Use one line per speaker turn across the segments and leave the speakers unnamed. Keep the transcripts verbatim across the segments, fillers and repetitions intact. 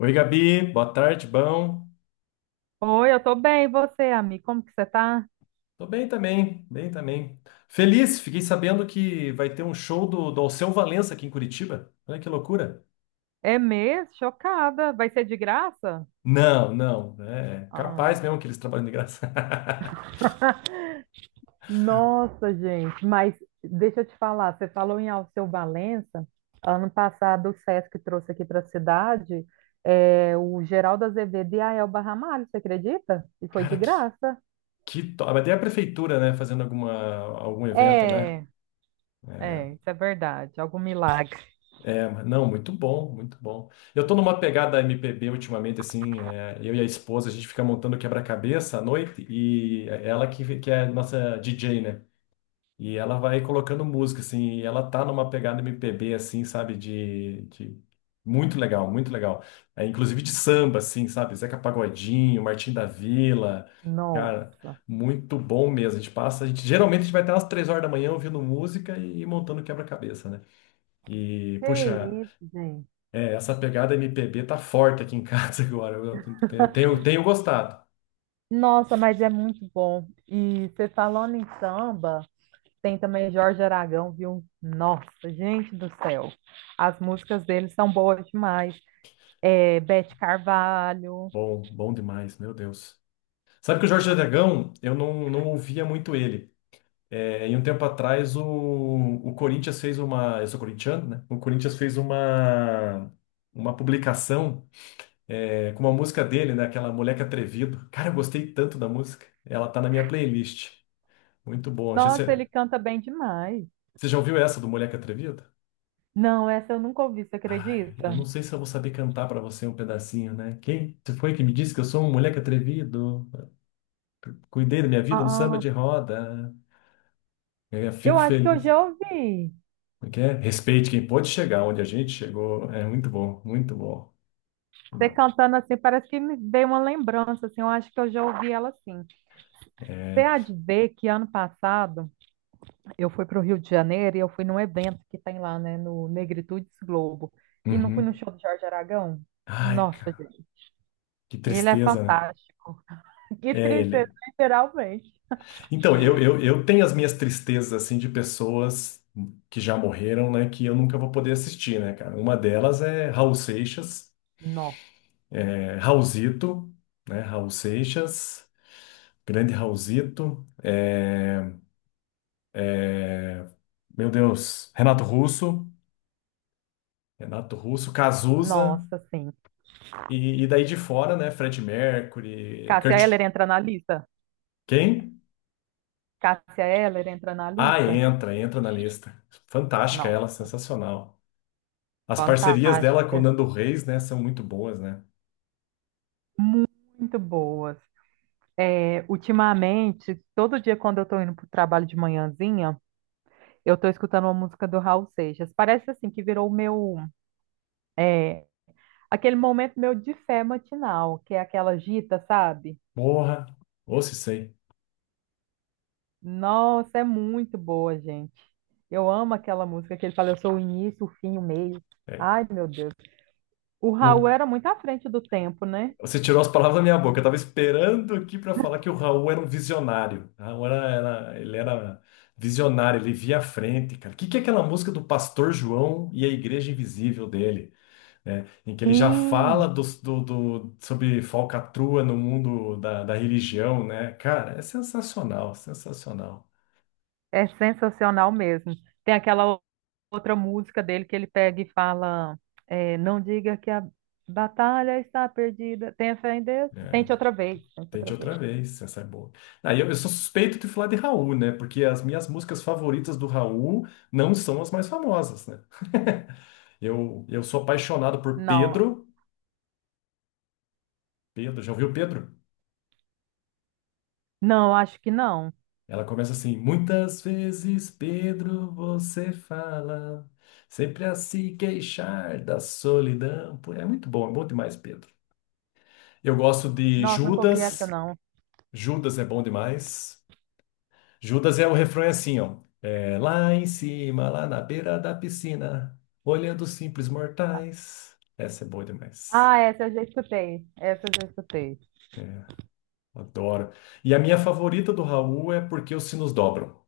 Oi, Gabi, boa tarde, bom.
Oi, eu tô bem, e você, amigo? Como que você tá?
Tô bem também, bem também. Feliz, fiquei sabendo que vai ter um show do, do Alceu Valença aqui em Curitiba. Olha que loucura.
É mesmo? Chocada. Vai ser de graça?
Não, não, é capaz
Ah,
mesmo que eles trabalham de graça.
nossa, gente, mas deixa eu te falar, você falou em Alceu Valença, ano passado o Sesc trouxe aqui para a cidade é, o Geraldo Azevedo e a Elba Ramalho, você acredita? E foi de
Cara, que,
graça.
que top. Mas tem a prefeitura, né, fazendo alguma, algum evento, né?
é, é, isso é verdade. Algum milagre.
É, mas não, muito bom, muito bom. Eu tô numa pegada M P B ultimamente, assim, é, eu e a esposa, a gente fica montando quebra-cabeça à noite e é ela que, que é nossa D J, né? E ela vai colocando música, assim, e ela tá numa pegada M P B, assim, sabe, de, de... Muito legal, muito legal. É, inclusive de samba, assim, sabe, Zeca Pagodinho, Martim da Vila, cara,
Nossa,
muito bom mesmo. A gente passa, a gente, geralmente a gente vai até umas três horas da manhã ouvindo música e montando quebra-cabeça, né? E,
que
puxa,
isso, gente.
é, essa pegada M P B tá forte aqui em casa agora, eu tenho, tenho, tenho gostado.
Nossa, mas é muito bom. E você falando em samba, tem também Jorge Aragão, viu? Nossa, gente do céu. As músicas dele são boas demais. É, Beth Carvalho.
Bom, bom demais, meu Deus. Sabe que o Jorge Aragão, eu não, não ouvia muito ele. É, e um tempo atrás o, o Corinthians fez uma. Eu sou corintiano, né? O Corinthians fez uma, uma publicação é, com uma música dele, né? Aquela Moleque Atrevido. Cara, eu gostei tanto da música. Ela tá na minha playlist. Muito bom. Acho que
Nossa,
Você,
ele canta bem demais.
você já ouviu essa do Moleque Atrevido?
Não, essa eu nunca ouvi, você
Ai,
acredita?
eu não sei se eu vou saber cantar pra você um pedacinho, né? Quem? Você foi que me disse que eu sou um moleque atrevido? Cuidei da minha vida no samba
Ah,
de roda. É, fico
eu acho que eu
feliz.
já ouvi.
Como é que é? Respeite quem pode chegar onde a gente chegou. É muito bom, muito bom, muito
Você
bom.
cantando assim, parece que me veio uma lembrança, assim, eu acho que eu já ouvi ela assim. Você
É,
há de ver que ano passado eu fui para o Rio de Janeiro e eu fui num evento que tem lá, né, no Negritudes Globo. E não fui no
uhum.
show do Jorge Aragão?
Ai,
Nossa,
cara,
gente.
que
Ele é
tristeza, né?
fantástico. Que
É
tristeza,
ele.
literalmente.
Então, eu, eu, eu tenho as minhas tristezas, assim, de pessoas que já morreram, né, que eu nunca vou poder assistir, né, cara? Uma delas é Raul Seixas,
No,
é, Raulzito, né? Raul Seixas, grande Raulzito. Meu Deus, Renato Russo, Renato Russo, Cazuza,
nossa, sim.
e, e daí de fora, né, Fred Mercury,
Cássia
Kurt.
Eller entra na lista?
Quem?
Cássia Eller entra na
Ah,
lista?
entra, entra na lista. Fantástica
Não.
ela, sensacional. As parcerias dela com o
Fantástica,
Nando Reis, né, são muito boas, né?
muito boas. É, ultimamente, todo dia quando eu tô indo pro trabalho de manhãzinha, eu tô escutando uma música do Raul Seixas. Parece assim que virou o meu, é, aquele momento meu de fé matinal, que é aquela gita, sabe?
Porra, ou se sei.
Nossa, é muito boa, gente. Eu amo aquela música que ele fala, eu sou o início, o fim, o meio.
É.
Ai, meu Deus. O Raul
O-
era muito à frente do tempo, né?
Você tirou as palavras da minha boca. Eu tava esperando aqui para falar que o Raul era um visionário. O Raul era, era- ele era visionário, ele via a frente, cara. O que que é aquela música do Pastor João e a Igreja Invisível dele? Né, em que ele já
Sim,
fala dos- do, do- sobre falcatrua no mundo da, da religião, né? Cara, é sensacional, sensacional.
é sensacional mesmo. Tem aquela outra música dele que ele pega e fala, é, não diga que a batalha está perdida. Tenha fé em Deus.
Né?
Tente outra vez, tente
Tente
outra
outra
vez.
vez, essa é boa. Ah, e eu, eu sou suspeito de falar de Raul, né? Porque as minhas músicas favoritas do Raul não são as mais famosas, né? Eu, eu sou apaixonado por
Não,
Pedro. Pedro, já ouviu Pedro?
não, acho que não.
Ela começa assim: muitas vezes, Pedro, você fala, sempre a se queixar da solidão. Pô, é muito bom, é bom demais, Pedro. Eu gosto de
Nossa, nunca ouvi essa,
Judas,
não.
Judas é bom demais. Judas é o refrão é assim, ó. É, lá em cima, lá na beira da piscina, olhando os simples mortais. Essa é boa demais.
Ah, essa eu já escutei. Essa eu já escutei.
É, adoro. E a minha favorita do Raul é Porque os Sinos Dobram.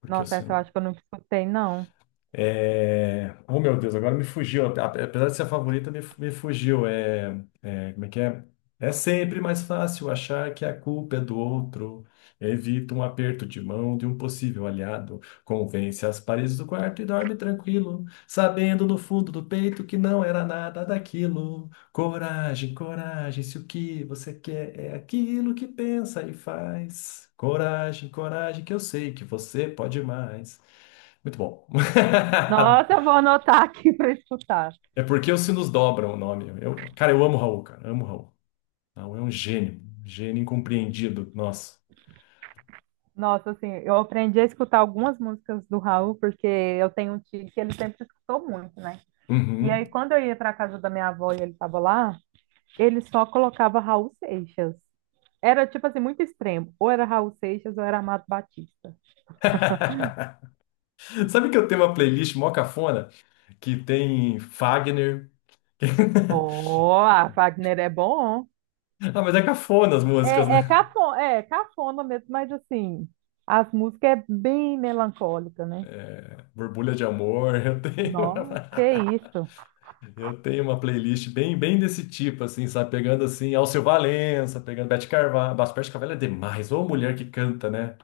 Porque os
Nossa, essa eu
Sinos
acho que eu nunca escutei, não.
É... Oh, meu Deus, agora me fugiu. Ape- Apesar de ser a favorita, me, fu- me fugiu. É... é, como é que é? É sempre mais fácil achar que a culpa é do outro. Evita um aperto de mão de um possível aliado. Convence as paredes do quarto e dorme tranquilo, sabendo no fundo do peito que não era nada daquilo. Coragem, coragem, se o que você quer é aquilo que pensa e faz. Coragem, coragem, que eu sei que você pode mais. Muito bom.
Nossa, eu vou anotar aqui para escutar.
É porque os sinos dobram o nome. Eu, cara, eu amo o Raul, cara. Amo o Raul. O Raul é um gênio. Um gênio incompreendido. Nossa.
Nossa, assim, eu aprendi a escutar algumas músicas do Raul, porque eu tenho um tio que ele sempre escutou muito, né? E
Uhum.
aí, quando eu ia para casa da minha avó e ele estava lá, ele só colocava Raul Seixas. Era, tipo assim, muito extremo. Ou era Raul Seixas ou era Amado Batista.
Sabe que eu tenho uma playlist mó cafona que tem Fagner.
Oh, a Wagner é bom.
Ah, mas é cafona as músicas,
É, é,
né?
cafona, é cafona mesmo, mas assim, as músicas é bem melancólica, né?
Borbulha de Amor. Eu tenho
Nossa,
uma,
que isso.
eu tenho uma playlist bem, bem desse tipo, assim, sabe? Pegando assim Alceu Valença, pegando Beth Carvalho. Nossa, Beth Carvalho é demais. Ou mulher que canta, né?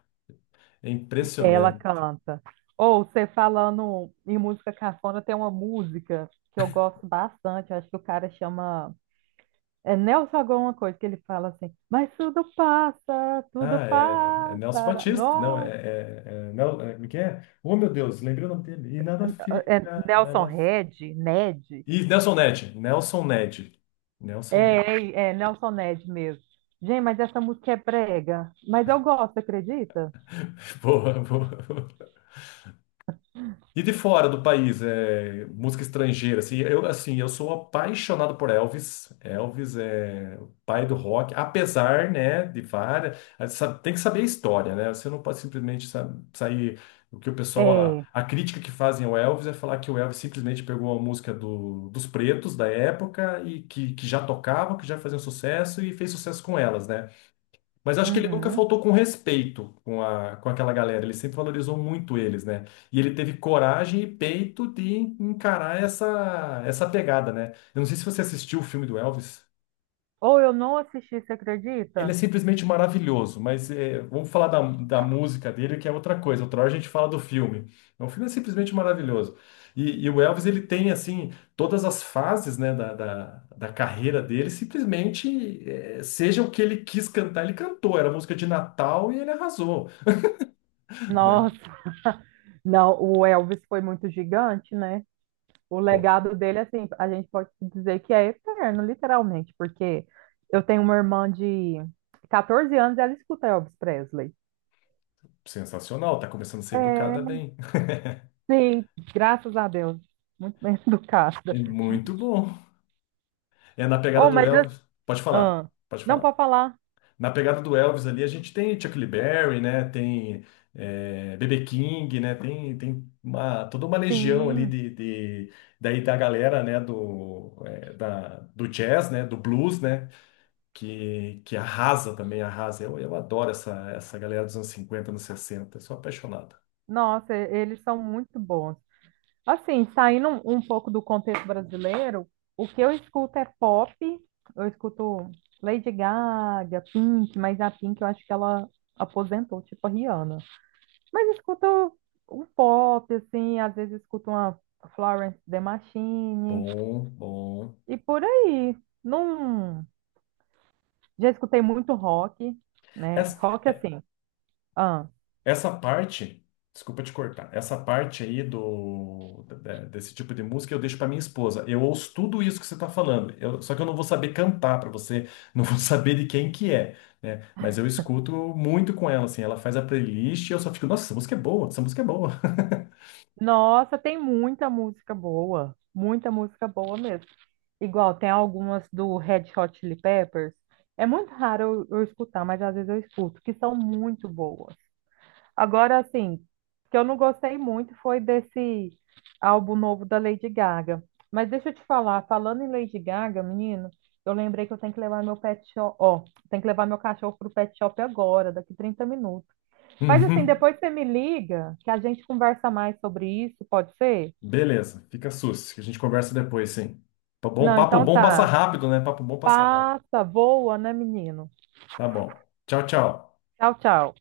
É
Ela
impressionante.
canta. Ou você falando em música cafona, tem uma música que eu gosto bastante. Acho que o cara chama. É Nelson alguma coisa que ele fala assim, mas tudo passa, tudo
Ah, é, é Nelson
passa.
Batista. Não, é,
Nossa,
é, é, Nel- é, como é que é? Oh, meu Deus, lembrei o nome dele. E nada
é
fica,
Nelson
nada. fi-
Red, Ned.
E Nelson Ned. Nelson Ned.
É,
Nelson Ned.
é, é Nelson Ned mesmo. Gente, mas essa música é brega. Mas eu gosto, acredita?
Boa, boa. E de fora do país, é, música estrangeira, assim, eu, assim, eu sou apaixonado por Elvis. Elvis é o pai do rock, apesar, né, de várias... ah, sa- tem que saber a história, né? Você não pode simplesmente sa- sair... O que o pessoal... A,
É.
a crítica que fazem ao Elvis é falar que o Elvis simplesmente pegou a música do- dos pretos da época e que, que já tocavam, que já faziam sucesso e fez sucesso com elas, né? Mas eu acho que ele nunca
Uhum.
faltou com respeito com, a, com aquela galera. Ele sempre valorizou muito eles, né? E ele teve coragem e peito de encarar essa, essa pegada, né? Eu não sei se você assistiu o filme do Elvis.
Ou eu não assisti, você
Ele é
acredita?
simplesmente maravilhoso, mas é, vamos falar da, da música dele, que é outra coisa. Outra hora a gente fala do filme. O filme é simplesmente maravilhoso. E, e o Elvis, ele tem, assim, todas as fases, né, da, da, da carreira dele, simplesmente, é, seja o que ele quis cantar, ele cantou. Era música de Natal e ele arrasou. Né?
Nossa, não, o Elvis foi muito gigante, né? O
Pô,
legado dele, assim, a gente pode dizer que é eterno, literalmente, porque eu tenho uma irmã de catorze anos e ela escuta Elvis Presley.
sensacional, tá começando a ser educada
É,
bem.
sim, graças a Deus. Muito bem educada.
É muito bom. É na pegada
Oh,
do
mas assim,
Elvis. Pode falar,
ah,
pode
não
falar.
pode falar.
Na pegada do Elvis ali, a gente tem Chuck Berry, né? Tem é, B B King, né? Tem, tem uma, toda uma legião ali
Sim,
de, de- daí da galera, né? Do, é, da, do jazz, né? Do blues, né? Que, que arrasa também, arrasa. Eu, eu adoro essa, essa galera dos anos cinquenta, anos sessenta. Eu sou apaixonado.
nossa, e- eles são muito bons. Assim, saindo um, um pouco do contexto brasileiro, o que eu escuto é pop, eu escuto Lady Gaga, Pink, mas a Pink eu acho que ela aposentou, tipo a Rihanna. Mas escuto um pop, assim, às vezes escuto uma Florence and The Machine
Bom, bom.
e por aí. Não, já escutei muito rock, né?
Essa-
Rock assim. Ah,
Essa parte, desculpa te cortar, essa parte aí do da- desse tipo de música eu deixo pra minha esposa. Eu ouço tudo isso que você tá falando, eu- só que eu não vou saber cantar pra você, não vou saber de quem que é, né? Mas eu escuto muito com ela, assim, ela faz a playlist e eu só fico, nossa, essa música é boa, essa música é boa.
nossa, tem muita música boa, muita música boa mesmo. Igual tem algumas do Red Hot Chili Peppers. É muito raro eu, eu escutar, mas às vezes eu escuto, que são muito boas. Agora, assim, o que eu não gostei muito foi desse álbum novo da Lady Gaga. Mas deixa eu te falar, falando em Lady Gaga, menino, eu lembrei que eu tenho que levar meu pet shop, ó, tenho que levar meu cachorro pro pet shop agora, daqui trinta minutos. Mas assim,
Uhum.
depois você me liga, que a gente conversa mais sobre isso, pode ser?
Beleza, fica sus, que a gente conversa depois, sim. Tá bom,
Não,
papo
então
bom passa
tá.
rápido, né? Papo bom passa rápido.
Passa, voa, né, menino?
Tá bom. Tchau, tchau.
Tchau, tchau.